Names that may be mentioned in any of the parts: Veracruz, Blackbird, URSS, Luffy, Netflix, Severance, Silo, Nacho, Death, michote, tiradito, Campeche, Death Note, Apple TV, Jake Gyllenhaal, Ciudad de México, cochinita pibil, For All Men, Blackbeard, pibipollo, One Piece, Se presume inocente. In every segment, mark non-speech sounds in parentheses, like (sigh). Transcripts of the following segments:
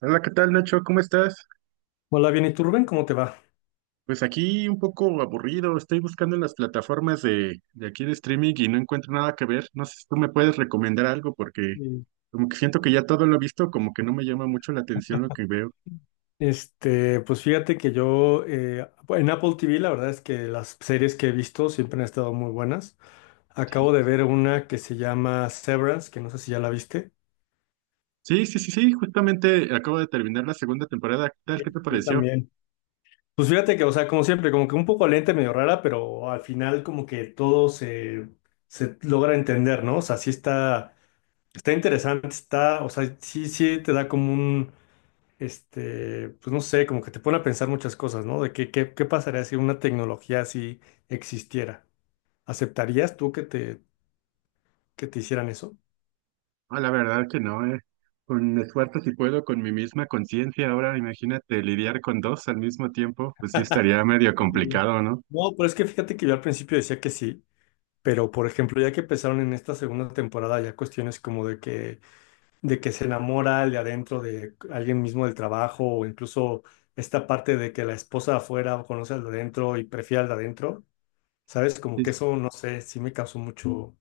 Hola, ¿qué tal, Nacho? ¿Cómo estás? Hola, bien, ¿y tú, Rubén? ¿Cómo te va? Pues aquí un poco aburrido, estoy buscando en las plataformas de aquí de streaming y no encuentro nada que ver. No sé si tú me puedes recomendar algo porque Bien. como que siento que ya todo lo he visto, como que no me llama mucho la atención lo que veo. Pues fíjate que yo en Apple TV la verdad es que las series que he visto siempre han estado muy buenas. Acabo de ver una que se llama Severance, que no sé si ya la viste. Sí, sí, sí, sí, justamente acabo de terminar la segunda temporada. ¿Qué tal? ¿Qué Sí, te yo pareció? también. Pues fíjate que, o sea, como siempre, como que un poco lenta, y medio rara, pero al final como que todo se logra entender, ¿no? O sea, sí está, interesante, está, o sea, sí, sí te da como un, este, pues no sé, como que te pone a pensar muchas cosas, ¿no? De qué pasaría si una tecnología así existiera. ¿Aceptarías tú que te, hicieran eso? Ah, la verdad que no. Con esfuerzo si puedo, con mi misma conciencia. Ahora imagínate lidiar con dos al mismo tiempo, pues sí estaría medio Mm. complicado, ¿no? No, pero es que fíjate que yo al principio decía que sí, pero por ejemplo, ya que empezaron en esta segunda temporada, ya cuestiones como de que se enamora el de adentro de alguien mismo del trabajo, o incluso esta parte de que la esposa de afuera conoce al de adentro y prefiere al de adentro, ¿sabes? Como que Sí, eso, no sé, sí me causó mucho.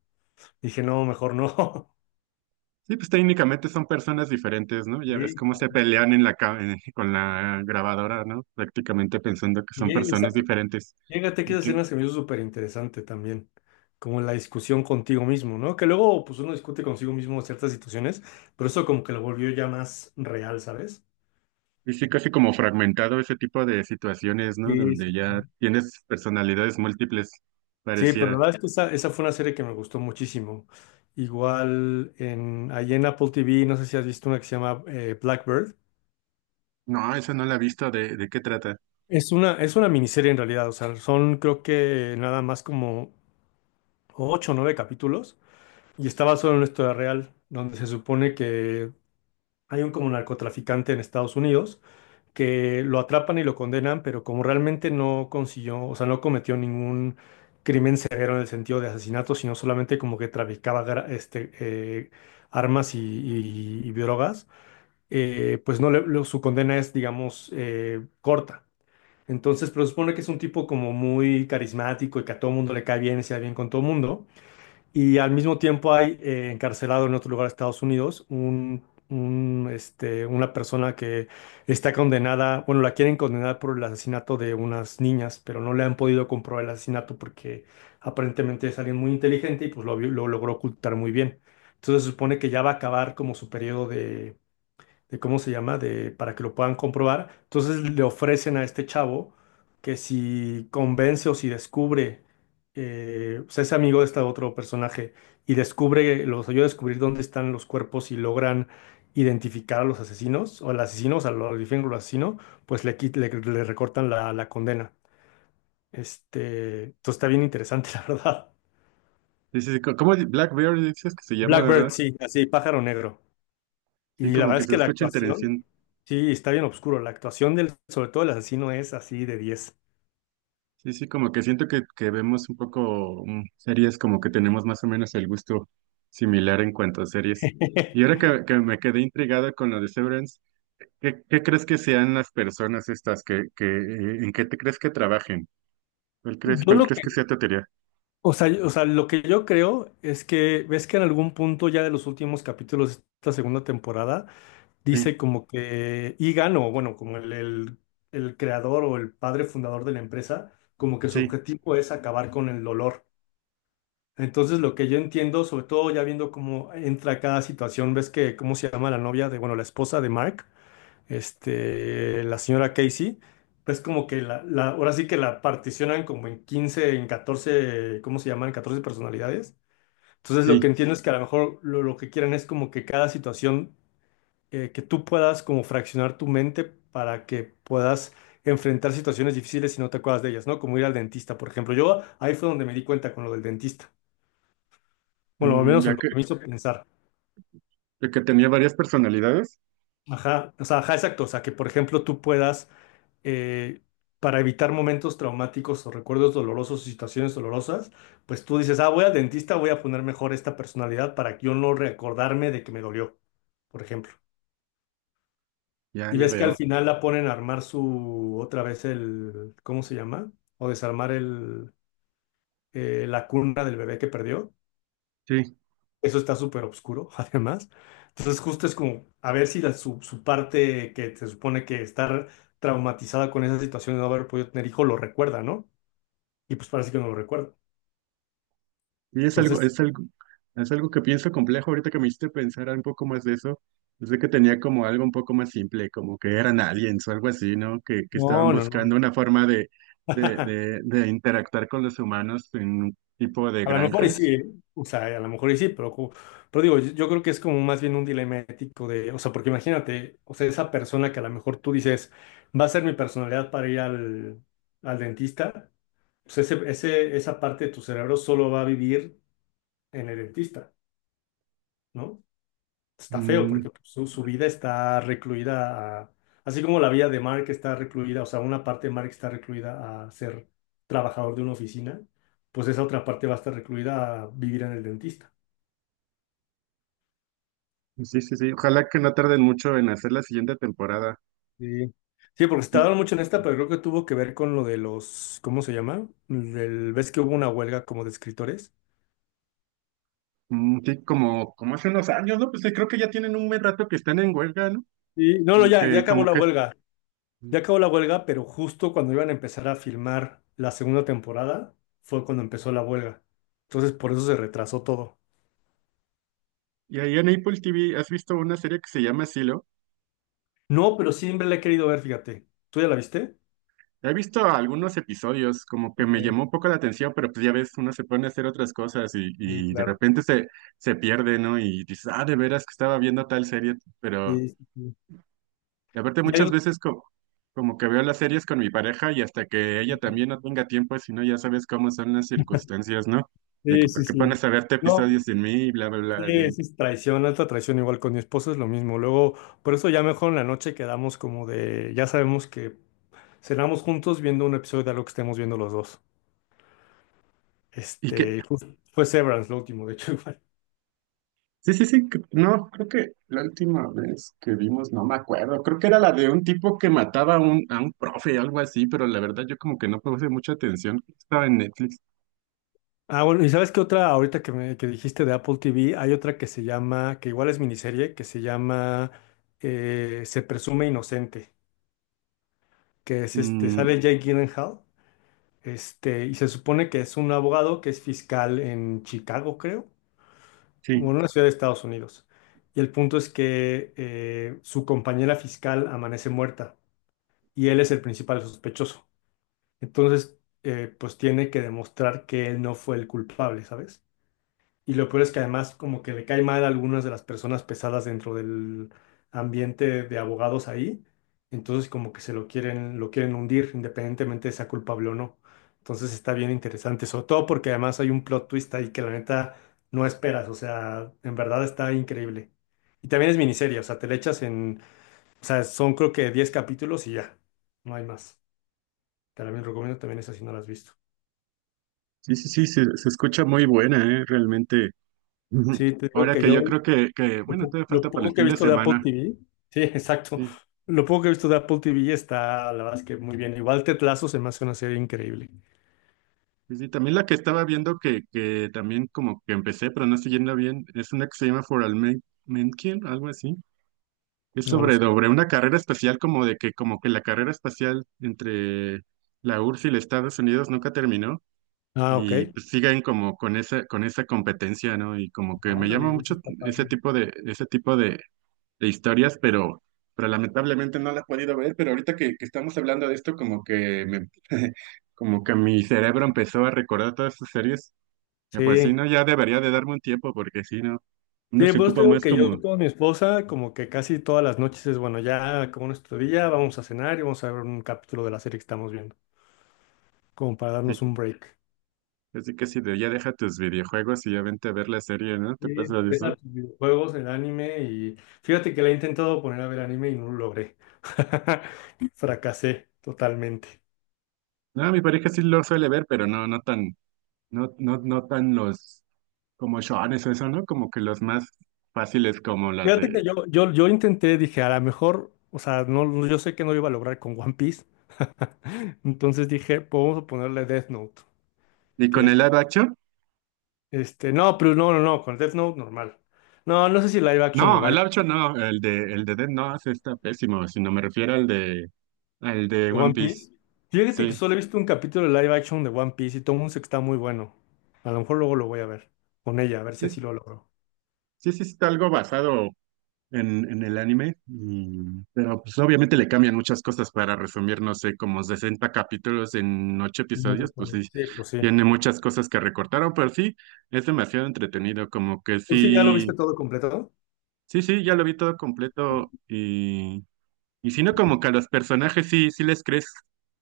Dije, no, mejor no. (laughs) sí, pues técnicamente son personas diferentes, ¿no? Ya ves Sí, cómo se pelean en la (laughs) con la grabadora, ¿no? Prácticamente pensando que son sí, personas diferentes fíjate que y esa que escena se me hizo súper interesante también, como la discusión contigo mismo, ¿no? Que luego pues uno discute consigo mismo ciertas situaciones, pero eso como que lo volvió ya más real, ¿sabes? y sí casi como fragmentado ese tipo de situaciones, ¿no? Sí, Donde sí, ya sí. tienes personalidades múltiples, Sí, pero la pareciera. verdad es que esa fue una serie que me gustó muchísimo. Igual ahí en Apple TV, no sé si has visto una que se llama Blackbird. No, esa no la he visto, ¿de qué trata? Es una miniserie en realidad, o sea, son creo que nada más como ocho o nueve capítulos y estaba solo en una historia real, donde se supone que hay un como narcotraficante en Estados Unidos que lo atrapan y lo condenan, pero como realmente no consiguió, o sea, no cometió ningún crimen severo en el sentido de asesinato, sino solamente como que traficaba este, armas y drogas, pues no su condena es, digamos, corta. Entonces, pero supone que es un tipo como muy carismático y que a todo mundo le cae bien y se da bien con todo mundo. Y al mismo tiempo hay encarcelado en otro lugar de Estados Unidos una persona que está condenada, bueno, la quieren condenar por el asesinato de unas niñas, pero no le han podido comprobar el asesinato porque aparentemente es alguien muy inteligente y pues lo logró ocultar muy bien. Entonces se supone que ya va a acabar como su periodo de cómo se llama, de para que lo puedan comprobar. Entonces le ofrecen a este chavo que si convence o si descubre, o sea, es amigo de este otro personaje y descubre, los ayuda a descubrir dónde están los cuerpos y logran identificar a los asesinos o al asesino, o sea, lo identifican con el asesino, pues le recortan la condena. Entonces está bien interesante, (laughs) la verdad. Dices, ¿cómo Blackbeard dices que se llama, Blackbird, verdad? sí, así, pájaro negro. Sí, Y la como verdad que es se que la escucha actuación, interesante. sí, está bien oscuro. La actuación del, sobre todo el asesino, es así de 10. Sí, sí, como que siento que vemos un poco series, como que tenemos más o menos el gusto similar en cuanto a series. Y (laughs) ahora que me quedé intrigado con lo de Severance, ¿qué crees que sean las personas estas que en qué te crees que trabajen? ¿Cuál crees, Yo cuál lo crees que que, sea tu teoría? o sea, lo que yo creo es que ves que en algún punto ya de los últimos capítulos de esta segunda temporada Sí, dice como que Egan o bueno, como el creador o el padre fundador de la empresa, como que su sí, objetivo es acabar con el dolor. Entonces lo que yo entiendo, sobre todo ya viendo cómo entra cada situación, ves que cómo se llama la novia de, bueno, la esposa de Mark. La señora Casey, pues como que ahora sí que la particionan como en 15 en 14, ¿cómo se llaman? 14 personalidades. Entonces lo que sí. entiendo es que a lo mejor lo que quieren es como que cada situación, que tú puedas como fraccionar tu mente para que puedas enfrentar situaciones difíciles si no te acuerdas de ellas, ¿no? Como ir al dentista, por ejemplo. Yo ahí fue donde me di cuenta con lo del dentista. Bueno, al Mm, menos ya lo que, que me hizo pensar. ya que tenía varias personalidades, Ajá, o sea, ajá, exacto. O sea, que por ejemplo tú puedas eh, para evitar momentos traumáticos o recuerdos dolorosos o situaciones dolorosas, pues tú dices, ah, voy al dentista, voy a poner mejor esta personalidad para que yo no recordarme de que me dolió, por ejemplo. ya, Y ya ves que al veo. final la ponen a armar su, otra vez el, ¿cómo se llama? O desarmar la cuna del bebé que perdió. Sí. Eso está súper oscuro, (laughs) además. Entonces justo es como, a ver si su parte que se supone que estar traumatizada con esa situación de no haber podido tener hijo lo recuerda, ¿no? Y pues parece que no lo recuerdo. Y Entonces, es algo que pienso complejo ahorita que me hiciste pensar un poco más de eso. Es de que tenía como algo un poco más simple, como que eran aliens o algo así, ¿no? Que estaban no, no, no. buscando una forma de, de, (laughs) de, de interactuar con los humanos en un tipo de A lo mejor y sí, granjas. ¿eh? O sea, a lo mejor y sí, pero, pero digo, yo creo que es como más bien un dilema ético de, o sea, porque imagínate, o sea, esa persona que a lo mejor tú dices, va a ser mi personalidad para ir al, dentista, pues esa parte de tu cerebro solo va a vivir en el dentista, ¿no? Está feo Mm, porque pues, su vida está recluida a, así como la vida de Mark está recluida, o sea, una parte de Mark está recluida a ser trabajador de una oficina, pues esa otra parte va a estar recluida a vivir en el dentista. sí, sí, sí. Ojalá que no tarden mucho en hacer la siguiente temporada. Sí. Sí, porque se Y, tardaron mucho en esta, pero creo que tuvo que ver con lo de los, ¿cómo se llama? Del, ¿ves que hubo una huelga como de escritores? mm, sí, como hace unos años, ¿no? Pues sí, creo que ya tienen un buen rato que están en huelga, ¿no? Y no, no, Como ya, ya que, acabó como la que. huelga, ya acabó la huelga, pero justo cuando iban a empezar a filmar la segunda temporada fue cuando empezó la huelga. Entonces, por eso se retrasó todo. Y ahí en Apple TV, ¿has visto una serie que se llama Silo? No, pero siempre la he querido ver, fíjate. ¿Tú ya la viste? He visto algunos episodios, como que Ok, me llamó un poco la atención, pero pues ya ves, uno se pone a hacer otras cosas y, sí, y de claro. repente se pierde, ¿no? Y dices, ah, de veras que estaba viendo tal serie, pero Sí, sí, sí. de repente Ya muchas yo. veces como que veo las series con mi pareja y hasta que ella Ok. también no tenga tiempo, si no, ya sabes cómo son las circunstancias, ¿no? De Sí, que, ¿por sí, qué sí. pones a verte No, episodios sin mí? Y bla, bla, sí, bla. sí. Es traición, alta traición, igual con mi esposa es lo mismo. Luego, por eso ya mejor en la noche quedamos como de, ya sabemos que cenamos juntos viendo un episodio de algo que estemos viendo los dos. Y que, Fue Severance lo último, de hecho, (laughs) igual. Sí, sí, sí, no, creo que la última vez que vimos, no me acuerdo, creo que era la de un tipo que mataba a un profe, algo así, pero la verdad yo como que no puse mucha atención, estaba en Netflix. Ah, bueno, y sabes qué otra, ahorita que me que dijiste de Apple TV, hay otra que se llama, que igual es miniserie, que se llama Se presume inocente. Que es sale Mm, Jake Gyllenhaal, y se supone que es un abogado que es fiscal en Chicago, creo, o en sí, una ciudad de Estados Unidos. Y el punto es que su compañera fiscal amanece muerta y él es el principal sospechoso. Entonces, pues tiene que demostrar que él no fue el culpable, ¿sabes? Y lo peor es que además como que le cae mal a algunas de las personas pesadas dentro del ambiente de abogados ahí. Entonces como que lo quieren hundir independientemente de sea culpable o no. Entonces está bien interesante, sobre todo porque además hay un plot twist ahí que la neta no esperas. O sea, en verdad está increíble. Y también es miniserie, o sea, te le echas en, o sea, son creo que 10 capítulos y ya, no hay más. Te la recomiendo también esa si no la has visto. sí, sí, sí, se escucha muy buena, realmente. Ujú. Sí, te digo Ahora que que yo. yo creo Lo, bueno, po- todavía lo falta para el poco que he fin de visto de Apple semana. TV, sí, (laughs) exacto. Sí, Lo poco que he visto de Apple TV está, la verdad es que muy bien. Igual Tetlazo se me hace una serie increíble. sí, sí, también la que estaba viendo que también como que empecé, pero no siguiendo bien, es una que se llama For All Men, Men Kill, algo así. Es No lo sobre, sé. sobre una carrera espacial como que la carrera espacial entre la URSS y los Estados Unidos nunca terminó Ah, ok. y pues siguen como con esa competencia, ¿no? Y como que me Ahora llama le eso mucho está ese padre. tipo de historias, pero lamentablemente no la he podido ver, pero ahorita que estamos hablando de esto como que me (laughs) como que mi cerebro empezó a recordar todas esas series. Y pues sí, Sí, no, ya debería de darme un tiempo porque si no, uno sí, se pues te ocupa digo más que como yo con mi esposa, como que casi todas las noches es, bueno, ya como nuestro día, vamos a cenar y vamos a ver un capítulo de la serie que estamos viendo, como para darnos un sí. break. Así que si de ya deja tus videojuegos y ya vente a ver la serie, ¿no? ¿Te Sí, pasa de empezar eso? tus videojuegos, el anime y fíjate que le he intentado poner a ver anime y no lo logré. (laughs) Fracasé totalmente. No, mi pareja sí lo suele ver, pero no, no tan, no, no, no tan los como shones o eso, ¿no? Como que los más fáciles como las Fíjate de. que yo intenté, dije, a lo mejor, o sea, yo sé que no lo iba a lograr con One Piece. (laughs) Entonces dije, pues vamos a ponerle Death Note. ¿Y con Que, el live action? No, pero no, no, no, con Death Note normal. No, no sé si live No, action lo el vaya. live action no, el de Death no, ese está pésimo, sino me refiero al de ¿De One One Piece. Piece? Fíjate que Sí. solo he visto un capítulo de live action de One Piece y todo el mundo dice que está muy bueno. A lo mejor luego lo voy a ver con ella, a ver si Sí, así lo logro. sí, sí está algo basado en el anime, pero pues obviamente le cambian muchas cosas para resumir, no sé, como 60 capítulos en 8 Mm, episodios, pues sí, sí, pues sí. tiene muchas cosas que recortaron, pero sí, es demasiado entretenido, como que ¿Tú sí ya lo viste sí, todo completo? sí, sí, ya lo vi todo completo, y si no, como que a los personajes sí, sí les crees.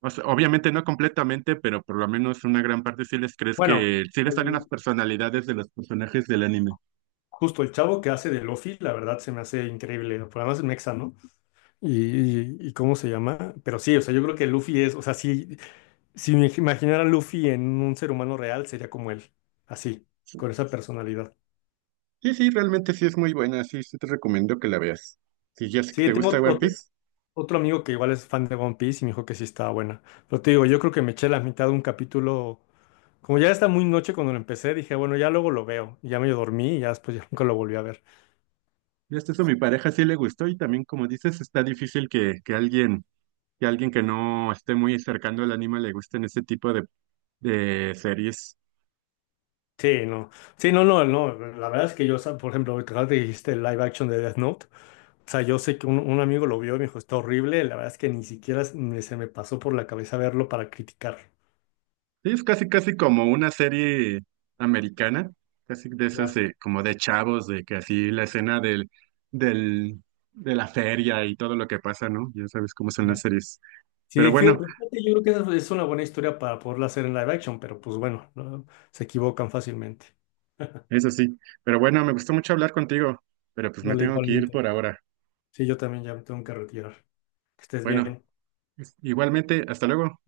O sea, obviamente no completamente, pero por lo menos una gran parte sí les crees Bueno, que sí les salen las personalidades de los personajes del anime. justo el chavo que hace de Luffy, la verdad se me hace increíble. Por además es mexa, ¿no? Y cómo se llama, pero sí, o sea, yo creo que Luffy es, o sea, si, me imaginara a Luffy en un ser humano real, sería como él, así, con esa personalidad. Sí, sí, realmente sí es muy buena, sí, sí te recomiendo que la veas. Si ya sé que Sí, te tengo gusta One otro, Piece, otro amigo que igual es fan de One Piece y me dijo que sí estaba buena, pero te digo, yo creo que me eché la mitad de un capítulo, como ya está muy noche cuando lo empecé, dije, bueno, ya luego lo veo, y ya medio dormí y ya después ya (laughs) nunca lo volví a ver. ya hasta eso a mi pareja sí le gustó y también como dices, está difícil que, que alguien que no esté muy cercano al anime le gusten ese tipo de series. Sí, no, sí, no, no, no, la verdad es que yo, o sea, por ejemplo, ahorita que dijiste el live action de Death Note. O sea, yo sé que un amigo lo vio y me dijo, está horrible. La verdad es que ni siquiera se me pasó por la cabeza verlo para criticar. Sí, es casi casi como una serie americana, casi de esas Ya, como de chavos, de que así la escena del, de la feria y todo lo que pasa, ¿no? Ya sabes cómo son las ya. series. Pero Sí, fíjate, bueno. fíjate, yo creo que esa es una buena historia para poderla hacer en live action, pero pues bueno, no, se equivocan fácilmente. (laughs) Eso sí, pero bueno, me gustó mucho hablar contigo, pero pues me Vale, tengo que ir igualmente. por ahora. Sí, yo también ya me tengo que retirar. Que estés Bueno, bien. igualmente, hasta luego.